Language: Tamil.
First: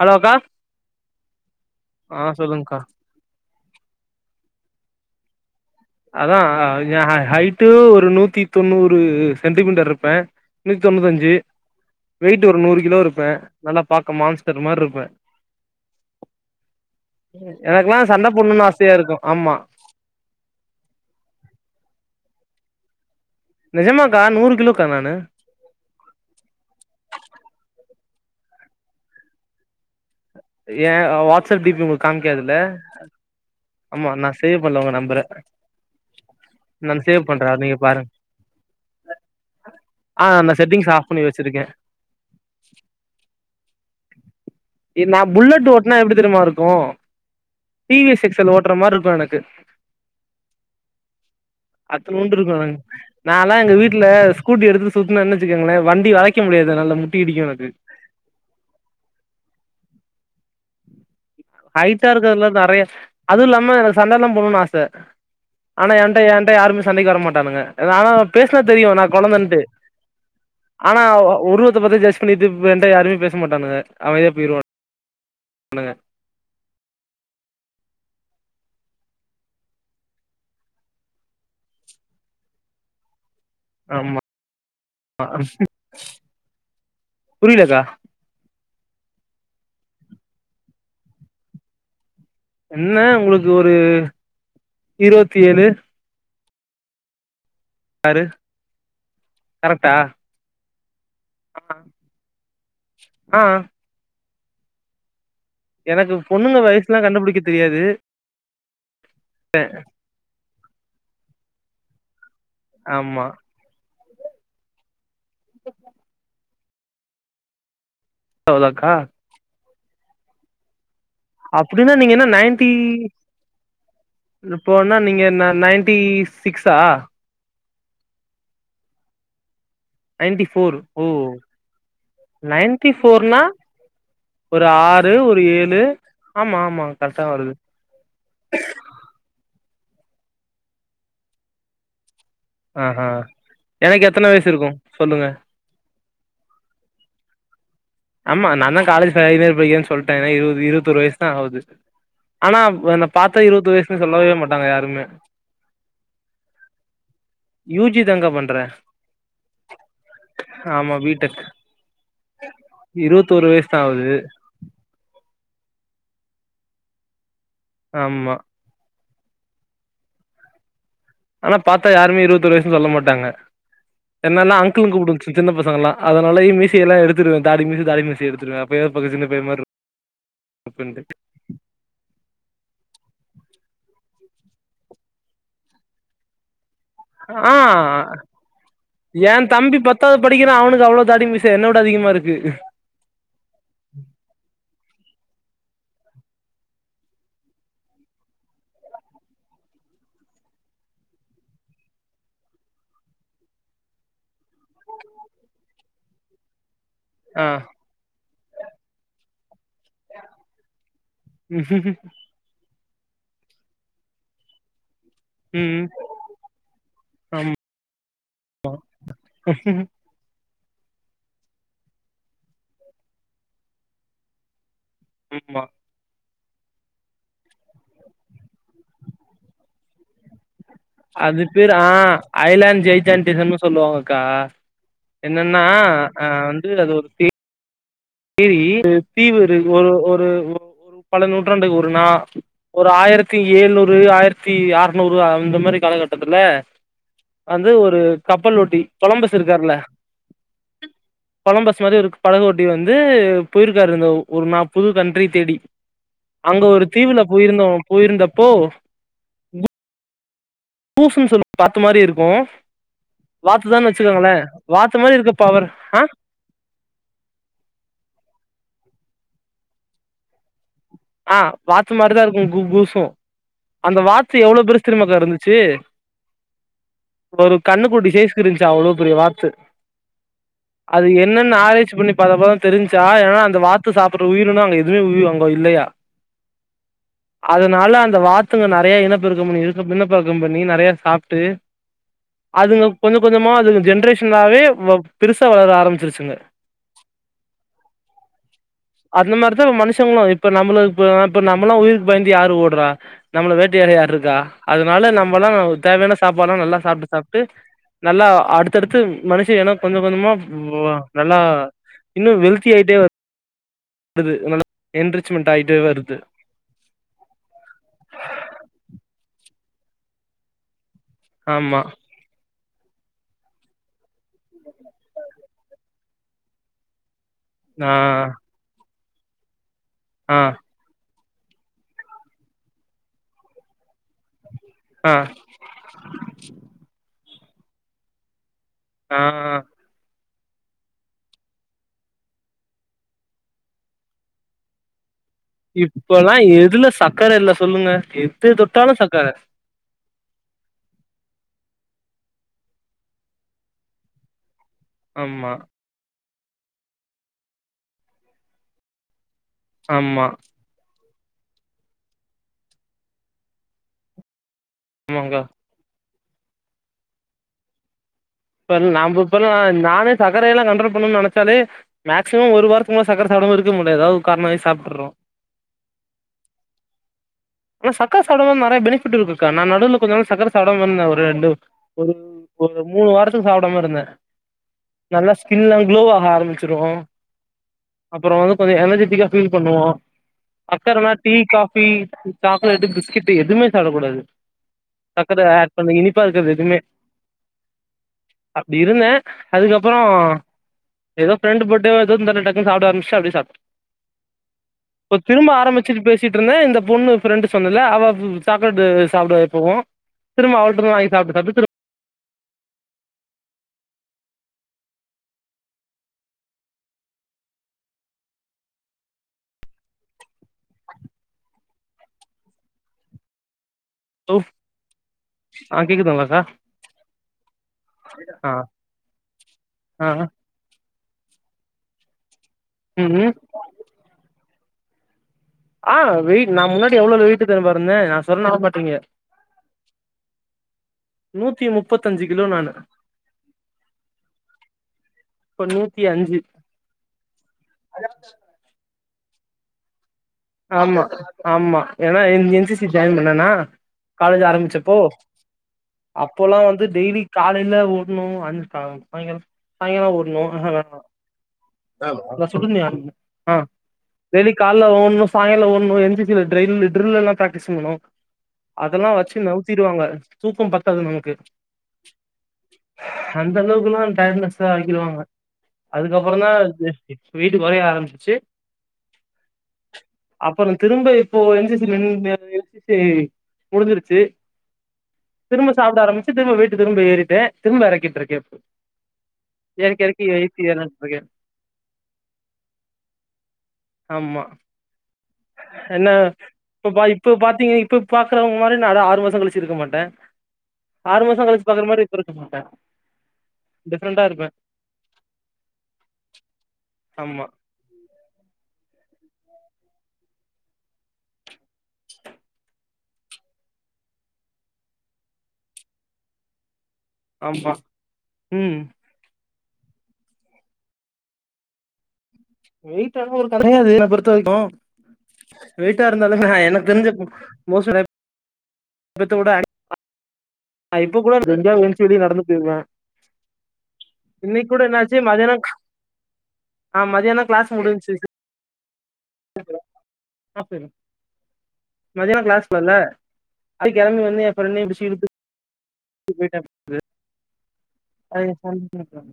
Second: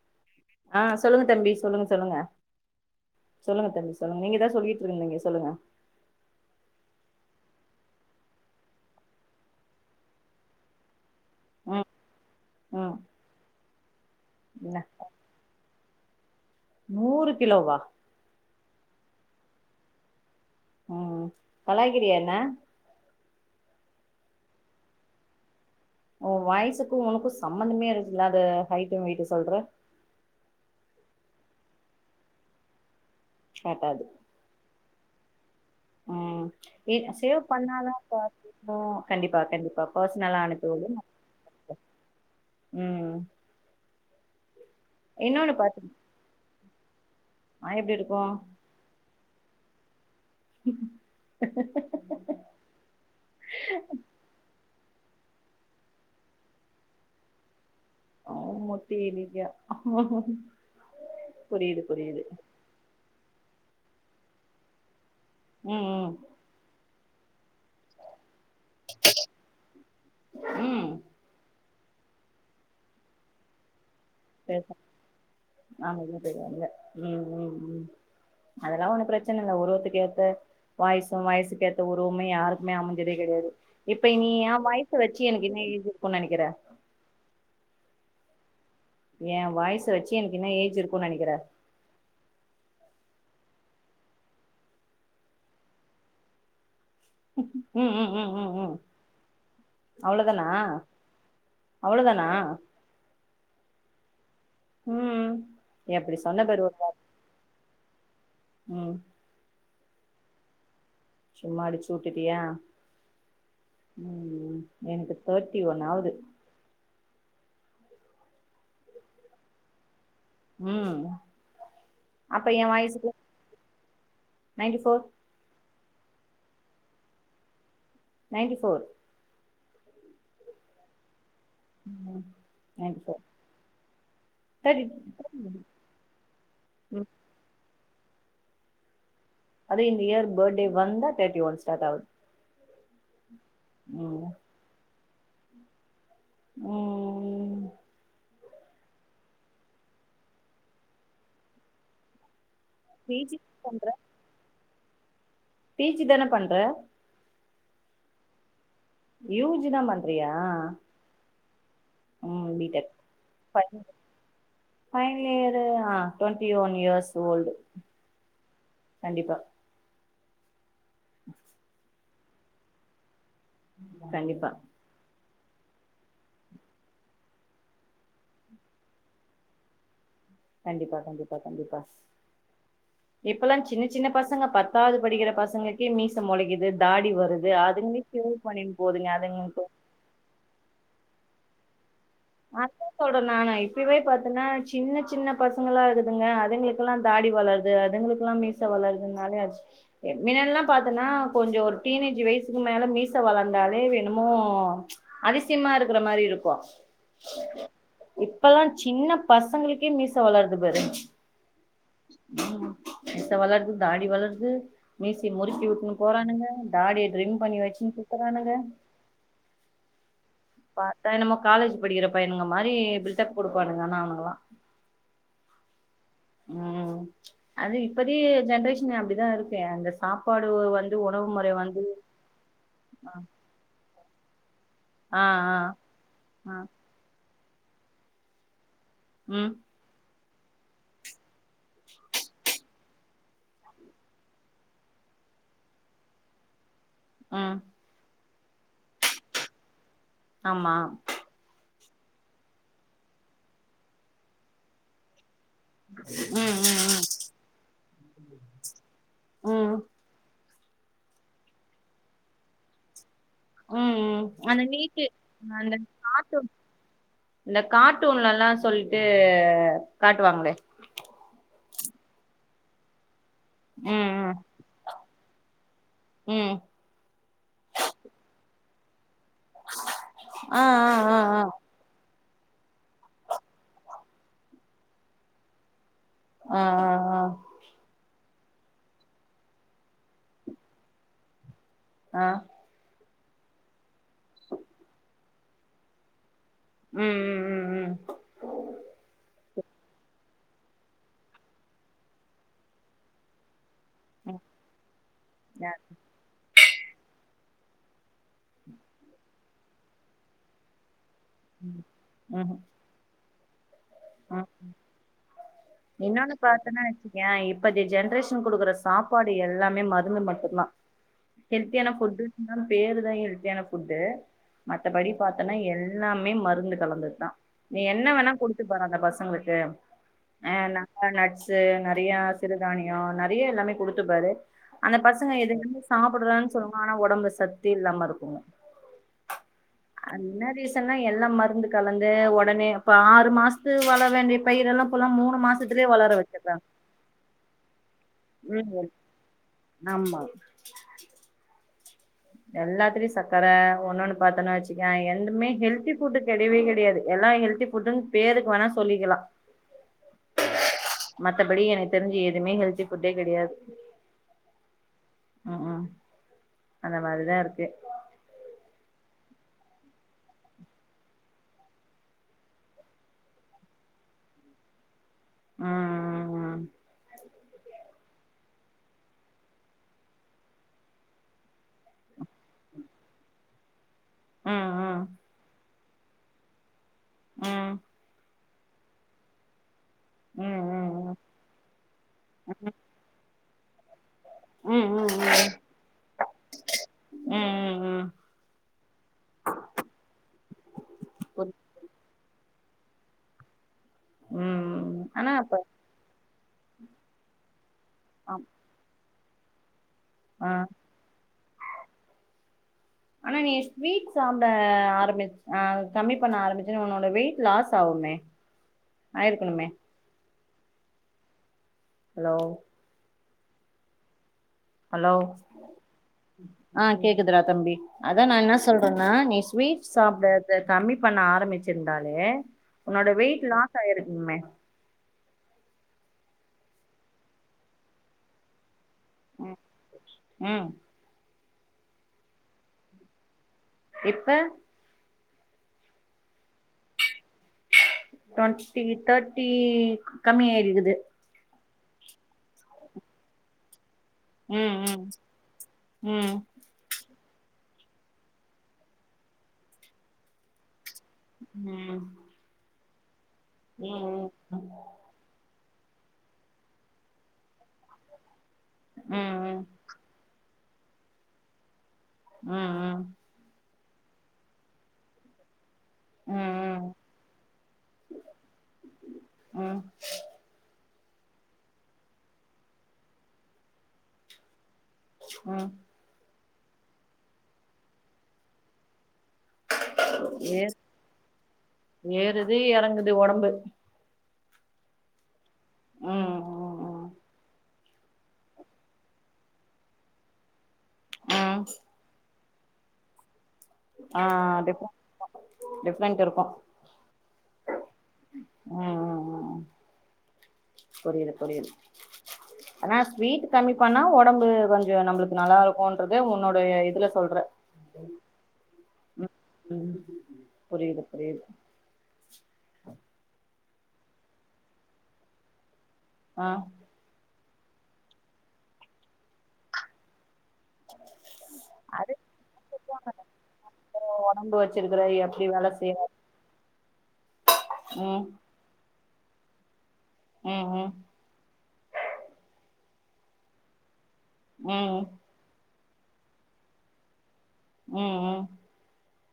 ஹலோ அக்கா ஆ சொல்லுங்க தம்பி சொல்லுங்க சொல்லுங்க சொல்லுங்க தம்பி சொல்லுங்க நீங்கதா சொல்லிட்ருந்தீங்க சொல்லுங்க அதா அ எ ஹ ஹைட்டு ஒரு நூத்தி தொண்ணூறு சென்டிமீட்டர் ருப்பே நூத் தொன்னுத்தஞ் சி ம் வெயிட்டு ஒரு நூறு ம் கிலோ இருப்பே நல்லா பாக்க மான்ஸ்டர் என்ன மார்ருப்பே நூறு கிலோவா எனக்லா சண்ட போட்னுனு ஆசையா இருக்கு ஆம்மா ம் கலாய்க்கிறியா என்ன நெஜமாக்கா நூறு கிலோக்கா நானு ஒ வாய்சுக்கு உனக்கு சம்பந்தமே இல்லாத ஹைட்டு வெய்ட்டு சொல்ற ஏ வாட்ஸ்அப் டி பி உங்ளுக்கு காமிக்காதுல கேட்டாது ஆம்மா நா சேவ் பண்ணல உங்க நம்பற ம் ஏ சேவ் பண்ணாதா பாருங்க [unintelligible] உ கண்டிப்பா கண்டிப்பா ஆ பர்சனலா நா செட்டிங்ஸ் அனுபிவிடுங்க ஆஃப் பண்ணி வச்சிருக்கே ம் நா இன்னொன்னு புல்லட் பாத்து ஓட்னா எப்டி தெரியுமா இருக்கு ஆ எப்டி டி வி இருக்கு எஸ் எக்ஸ் எல் ஓட்ற மாரி இருக்கு எனக்கு [unintelligible] அத்துன்னுடு இருக்கு [unintelligible] நால்லா எங்க வீட்ல ஸ்கூட்டி எடுத்து சுத்துனனு வச்சுக்கங்ளே வண்டி வளைக்க முடியாது என்னால முட்டி இடிக்கு எனக்கு அவொ மொட்டை அடிக்க ஹைட்டா இருக்குதுல நெறைய அதுவு இல்லாம எனக்கு சண்டல்லா போண்ணுன்னு ஆச ம் ஆனா ம் என்ட ஏன் என்ட யாருமே சண்டைக்கு வர மாட்டானுங்க நா ஆனா பேசனா தெரியு நா கொழந்தைன்ட்டு ம் ஆனா உ உருவத்த பத்தி ஜெட்ஷ்பன்னிட்டு வேண்டா யாருமே பேச மாட்டானுங்க அமைதியா போயிருவா அமைதியா போயிருவாங்கே ம் ம் ம் அதெல்லா ஒன்னு பிரச்சன இல்ல உருவத்துக்கு ஏத்த வய்சு வய்சுக்கேத்த உருவுமே யாருக்குமே அமைஞ்சதே கெடையாது இப்ப ஆமா நீ எ வாய்ஸ்ச வச்சு எனக்கு என்ன ஏஜ் இருக்கு நெனைக்கிற புரியலக்கா எ வாய்ஸ் வச்சு எனக்கு என்ன ஏஜ் இருக்கு நெனைக்கிற என்ன உங்களுக்கு ஒரு இருவத்தேழு ம் ம் ம் ம் கரெக்டா அவ்ளோ தானா அவ்ளோ தானா ஆ ம் எனக்கு எப்டி சொன்ன பொண்ணுங்க பாரு ஒரு வார் வாய்ஸ்ல்லா கண்டுபிடிக்க தெரியாது ம் சும்மா அடிச்சு விட்டுட்டியா ஆமா ம் எனக்கு தேர்ட்டி ஒன் ஆவ்து அவ்லோகா ம் அப்டின்னா நீங்க என்ன அப்ப ஏ நைன்ட்டி வயசுக்கு இப்போ நைன்டி என்ன ஃபோர் நீங்க நைன்டீஸ் சிக்ஸா நைன்டி ஃபோர் நைன்டி போர் ஓ ம் நைன்டி போர்னா ஒரு தேர்ட்டி ஆறு ஒரு ஏழு ஆமா ஆமா ம் கரெக்டா வருது அது இந்த இயர் பர்டே வந்தா தேர்டி ஒன் சாட் ஆகுது ஆஹா எனக்கு ம் எத்தன வயசு இருக்கு சொல்லுங்க ம். ஆமா நா தா காலேஜ் ஃபைனல் படிக்கிறே சொல்லிட்டே ஏன்னா இருவது இருவத்தொடு வயசு தா ஆகுது ஆனா இப்ப என்ன பி ஜி பாத்தா இருவத்தொடு பண்ற வயசுன்னு சொல்லவே மாட்டாங்க யாருமே பி ஜி தான பண்ற யூ ஜி தாங்க பண்ற யூ ஜி தா பண்றியா பி டெக் இருவத்தொரு வயசுதா [unintelligible] ஆவுது ஃபைனல் இயர்ரு ஆ டொவன்ட்டி ஒன் இயர்ஸ் ஓல்டு ஆமா கண்டிப்பா ஆனா பாத்தா யாருமே இருவத்தி ஓரு வயசுன்னு சொல்ல மாட்டாங்க கண்டிப்பா என்னல்ல அங் அங்கிள்னு கூப்பிடுவாங்க சின்ன பசங்கல்லா அதனாலய மீச எல்லா எடுத்துருவே தாடி மீச தாடி மீசய எடுத்துருவே அப்டியே பக்கத்து வீட்டு பைய மாரி இருப்பே கண்டிப்பா கண்டிப்பா கண்டிப்பா இப்பல்லா சின்ன சின்ன பசங்க பத்தாது படிக்கிற பசங்கள்கே மீச மொளைக்கிது தாடி வருது ஆ அதுங்ளே சேவ் பண்ணிண் போதுங்க ஏ அதுங்கன்ட்டு தம்பி பத்தாவது படிக்கிறா அவனுக்கு அவ்வளோ தாடி மீச என்னோட அதிகமாயிருக்கு. அதா சொல்ற நானு இப்பவே பாத்தன்னா சின்ன சின்ன பசங்களாருக்குங்க அதுங்களுக் இப்பல்லா தாடி வளருது அதுங்களுக்லா மீச வளருதுனாலே அ மின்னலாம் பாத்தன்னா கொஞ்ச ஒரு டீனேஜ் வயசுக்கு மேல மீச வளந்தாலே எண்ணுமோ அதிசயமாயிருக்குற மாரி இருக்கும் ஆ இப்பல்லா சின்ன பசங்களுக்கே மீச வளறது பாரு. ம் ஹு ம். மீச வளருது தாடி வளருது மீசைய முறிக்கி ம் வுட்டுன்னு போறானுங்க தாடிய ட்ரிம் பண்ணி வச்சுன்னு சுத்துறானுங்க ம் ஹு ம் பாத்தா என்னமோ காலேஜ் படிக்கிற பையனுங்க மாரி பில்டப் குடுப்பானுங்க ஆனா அவனுங்களா ம் பா ம் அது இப்பதி ஜென்ரேஷன் அப்படிதா இருக்கே அந்த சாப்பாடு வந்து உணவு அது முறை பேரு வந்து ஆ ஐலாண்ட் ஜெய் ஜாண்டேசன்னு சொல்லுவாங்கக்கா ஆ ஆ என்னன்னா ஆ வந்து அது சேரீ தீவு ம் ஒரு ஒரு ஒரு ஒ பல நூற்றாண்டுக்கு ஒரு நா ஒரு ஆயிரத் தி ஏழ்நூறு ஆயிரத்தி ஆர்நூறு அந்த மாதிரி காலக்கட்டத்துல ம் அது ஒரு கப்பலோட்டி கொலம்பஸ் இருக்காருல்ல. ஆமா கொலம்பஸ் மாதிரி ஒரு படகோட்டி வந்து போயிருக்காரு அந்த ஒரு நா புது கண்ட்ரி தேடி. ம் அங்க ம் ஒரு ம் தீவுல போயிருந்தோ போயிருந்தப்போ ம் பூஃப்புன் சொல்லி வாத்து மாரி இருக்கும் வாத்துதான்னு ம் ம் வச்சுக்கோங்களே அந்த வாத்து நீட்டு மாரி இருக்கு பவர் அந்த அ கார்ட்டூன் இந்த கார்ட்டூன்லல்லா சொல்ட்டு காட்டுவாங்களே ஆ வாத்து மாதிரிதா இருக்கும் [unintelligible] அந்த ம் வாத்து ம் எவ்வளோ பெருஸ்தெரிம்மாக்கா இருந்துச்சு ம் ஒரு கண்ணுக்குட்டி சைஸ்கு இருந்துச்சு அவ்வளோ பெரிய வாத்து. ஆ அது ஆ ஆ என்னன்னு ஆராய்ச்சிப் பண்ணி அப்பதாப்பதா தெரிஞ்சா ஏன்னா அந்த வாத்து சாப்புட்ற உயிருன அங்க எதுவேஉய்யே அங்க இல்லையா ஆ ஆ ஆ அதுனால அந்த வாத்துங்க நெறைய இனப்பெருக்கம் பண்ணி இனப்பெருக்கம் பண்ணி நெறையா சாப்ட்டு ஆ அதுங்க கொஞ்ச கொஞ்சமா அதுங்க ஜென்ரேஷன்லாவே வ பெருசா வளர ஆரமிச்சிருச்சுங்க ம் ம் ம் ம் ம் அந்த மாரிதா மனுஷங்களு இப்ப நம்மளுக் இப்ப நா நம்மல்லா உயிருக் பயந்து யாரு ஓடுறா நம்மள வேட்டயாட யார் இருக்கா ம் அதனால நம்மல்லா யா தேவையான சாப்பாடுல்லா நல்லா சாப்ட்டு சாப்ட்டு நல்லா அடுத்தடுத்து மனுஷ எனம் கொஞ்சம் கொஞ்சமா புவா நல்லா ம் இன்னு ம்ஹும் வெல்த்தி ஆயிட்டே வரு வருது ம் நல்லா என்ரிச்மெண்ட் ஆயிட்டு வருது இன்னொன்னு பாத்தன்னா வச்சக்கிய இப்பேத்திய ஜென்ரேஷன் குடுக்குற சாப்பாடு எல்லாமே மருந்து மட்டுந்தா ஆமா ஹெல்த்தியான ஃபுட்டுன்னா பேரு தா ஹெல்த்தியான ஃபுட்டு மத்தபடி பாத்தனா எல் லாமே மருந்து கலந்தத்தா நீ ஆ என்ன வேணா குடுத்துப்பார அந்த பசங்ளுக்கு ஆ ஏன ந நட்ஸ்சு நறையா சிறுதானியோ நறைய எல்லாமே குடுத்துப்பாரு அந்த ஆ பசங்க எதுந்து சாப்பட்றன் சொல்லுவான் ஆனா உடம்புல சத்தே இல்லாம இருக்குங்க ஆ அன்னரி எல்லா எல்லா மருந்து கலந்து உடனே இப்ப ஆறு மாசத்து வள வேண்டிய பயிரெல்லா இப்போலா மூணு மாசத் இப்பல்லா எதுல சர்க்கர இல்ல சொல்லுங்க எது ம் தொட்டாலு சர்க்கர ஆமா எல்லாத்திலி சக்கர ஒன்னொன்னு பாத்தோன்னா வச்சுக்கே எந்தமே ஆமா ஹெல்தி ஃபுட்டு கெடையவே கெடையாது எல்லா ஹெல்தி ஃபுட்டுன்னு பேருக்கு வேணா சொல்லிக்லா ஆமா மத்தபடி எனக்கு தெரிஞ்சு எதுமே ஹெல்த்தி ஃபுட்டே கெடையாது ஆமாங்கா ம் ம் அந்த மாரிதா இருக்கு இப்ப நாம இப்பல்லா நானே சக்கரையெல்லா கன்ட்ரோல் பண்ணனுன் நெனச்சாலே மேக்சிமம் ஒரு வார்த்துக்மேல சக்கர சாப்டாம இருக்க முல்ல ஏதாவது ஒரு கார்ணம் ஆயி சாப்ட்டுர்றோ ம் ம் ம் ஆனா சக்கர சாப்டாம நறைய பெனிஃபிட் இருக்குக்கா நா நடுல கொஞ்ச நாள் சக்கர சாப்டாம இருந்த ஒரு ரெண்டு ஒரு ஒரு மூணு வாரத்துக் சாப்டாம இருந்தே ம் நல்லா ஸ்கின்லா குளோ ஆக ஆரம்பிச்சிரு ம் அப்புறோ வந்து கொஞ்ச எனர்ஜெட்டிக்கா ஃபீல் பண்ணுவோ ம் ம் ம் சக்கர னா டீ காஃபி சாக்லேட்டு பிஸ்கெட்டு எதுமே சாப்டக்கூடாது ம் ம் சக்கர ஆட் பண்ணு இனிப்பா இருக்கிறது எதுமே ம் ம் ம் அப்டி இருந்தே அதுக்கப்புறோ ஏதோ புரி ஃப்ரெண்டு போட்டு ஏதோ [unintelligible] டக்கு டக்கு சாப்ட ஆரம்பிச்சு அப்டே சாப்ட்ட ம் இப்ப ஆனா திரும்ப அப்ப ஆரம்பிச்சிட்டு பேசிட்டு இருந்தே இந்த பொண்ணு ஃப்ரெண்டு் சொன்னல அவ ஆ சாப் [unintelligible] சாப்டுவா எப்பவு ஆ திரும்ப அவள்ட்ட இருந்து வாங்கி சாப்ட்டு சாப்ட்டு திரும் ஆனா நீ ஸ்வீட் சாப்ட ஆரம்பிச் அ கம்மி பண்ண ஆரம்பிச்சோனே உன்னோட வெயிட் லாஸ் ஆவுமே ஆயிருக்குணுமே ஹலோ தோ ஹலோ ஆ கேக்குதுங்ளா ச ஆ கேக்குதுடா தம்பி அதா நா ஆ என்ன சொல்றன்னா நீ ஸ்வீட் ஆ சாப்ட அத கம்மி பண்ண ஆரம்பிச்சிருந்தாலே உன்னோட ம் ம் வெயிட் லாஸ் ஆயிருக்மே ஆ வெயிட் நா முன்னாடி எவ்ளோ வெயிட்டு தெரிமா இருந்த நா சொன்னா நம் மாட்டிங்க ம் ம் நூத்தி முப்பத்தஞ்சு கிலோ நானு இப்ப இப்ப நூத்தி அஞ்சு டொன்டி தேர்டி ஆமா ஆமா ஏன்னா என் என் சி சி ஜாயின் பண்ணனா காலேஜ் ம் ஆரம்பிச்சப்போ, ம் ம் அப்போலா வந்து டெய்லி காலையில ஓடுனு அஞ்சி க சாயங்கால சாய்ங்கால ஓடுனு ஆஹ விளாட்னு ம் அதா அதா சொன்னனே ஆ ம் டெய்லி கால்ல ஓடுனு சாயிங்கால ஓடுனு என் சி சி ல ட்டெயிலு ட்ரில்லு எல்லா ப்ராக் ட்ங்கணு அதெல்லா வச்சு ம் நவுத்திடுவாங்க தூக்க பத்தாது நமக்கு ம், ம் அந்த அளவுக்குல்லா டயடுனஸ் ஆகிடுவாங்க அதுக்கப் அப்பறதா ம் வெய்ட்டு கொறைய ஆரம்பிச்சுச்சு ம் அப்பறோ திரும்ப இப்போ என் சி சி ல நின்னு என் சி சி முடிஞ்சிருச்சு ம் திரும்ப சாப்பிட ஆரம்பிச்சு திரும்ப வெய்ட்டு திரும்ப ஏறிட்டே திரும்ப எறக்கிட்டு இருக்க இப்போ எறக்கி எறக்கி வெயிட் ஏ ஏற ஏறுது எறங்குது ஒடம்பு ஆமா என்ன ம் இப்ப பா ம் இப்ப பாத்தீங்க இப்ப பாக்குறவங்க மாரி நா அது ஆறு மாச கழிச்சு இருக்க மாட்ட ஆறு மாச ம் கழிச்சு பாக்குற மாரி இப்ப இருக்க மாட்ட ஆ, ஆ டிஃப்ரெண்டு இருக்கு, ஆமா டிஃப்ரென்ட் இருக்கு ம், ம், ம் புரியிது புரியிது ஆனா ஸ்வீட் கம்மி பண்ணா ஒடம்பு கொஞ்சோ நம்மளுக்கு நல்லா இருக்குன்றது உன்னுடைய இதுல சொல் மா, ம் ம், ம் புரியுது புரியுது வெயிட் எல்லா ஒரு கடையாது என்ன பொறுத்த வரைக்கு வெயிட்டா இருந்தாலுமே ஆ நா எனக்கு தெரிஞ்சு மோஸ்ட்லி தூக்கத்த வுட அடி நா இப்ப கூட [unintelligible] வெளிய நடந்து போயிடுவ ஒடம்பு இன்னைக்கி கூட வச்சிருக்கிற என்னாச்சு எப்டி மதியானோ வேல செய்ற மதியானோ கிளாஸ் முடிஞ்ச்சு ம் ம் ம் மதியான கிளாஸ் இல்லல்ல அது கெளம்பி வந் து எ ஃப்ரெண்டையு ம் புடிச்சு இழுத்து கூட்டு போய்ட்ட ம், ம் போயிட்டே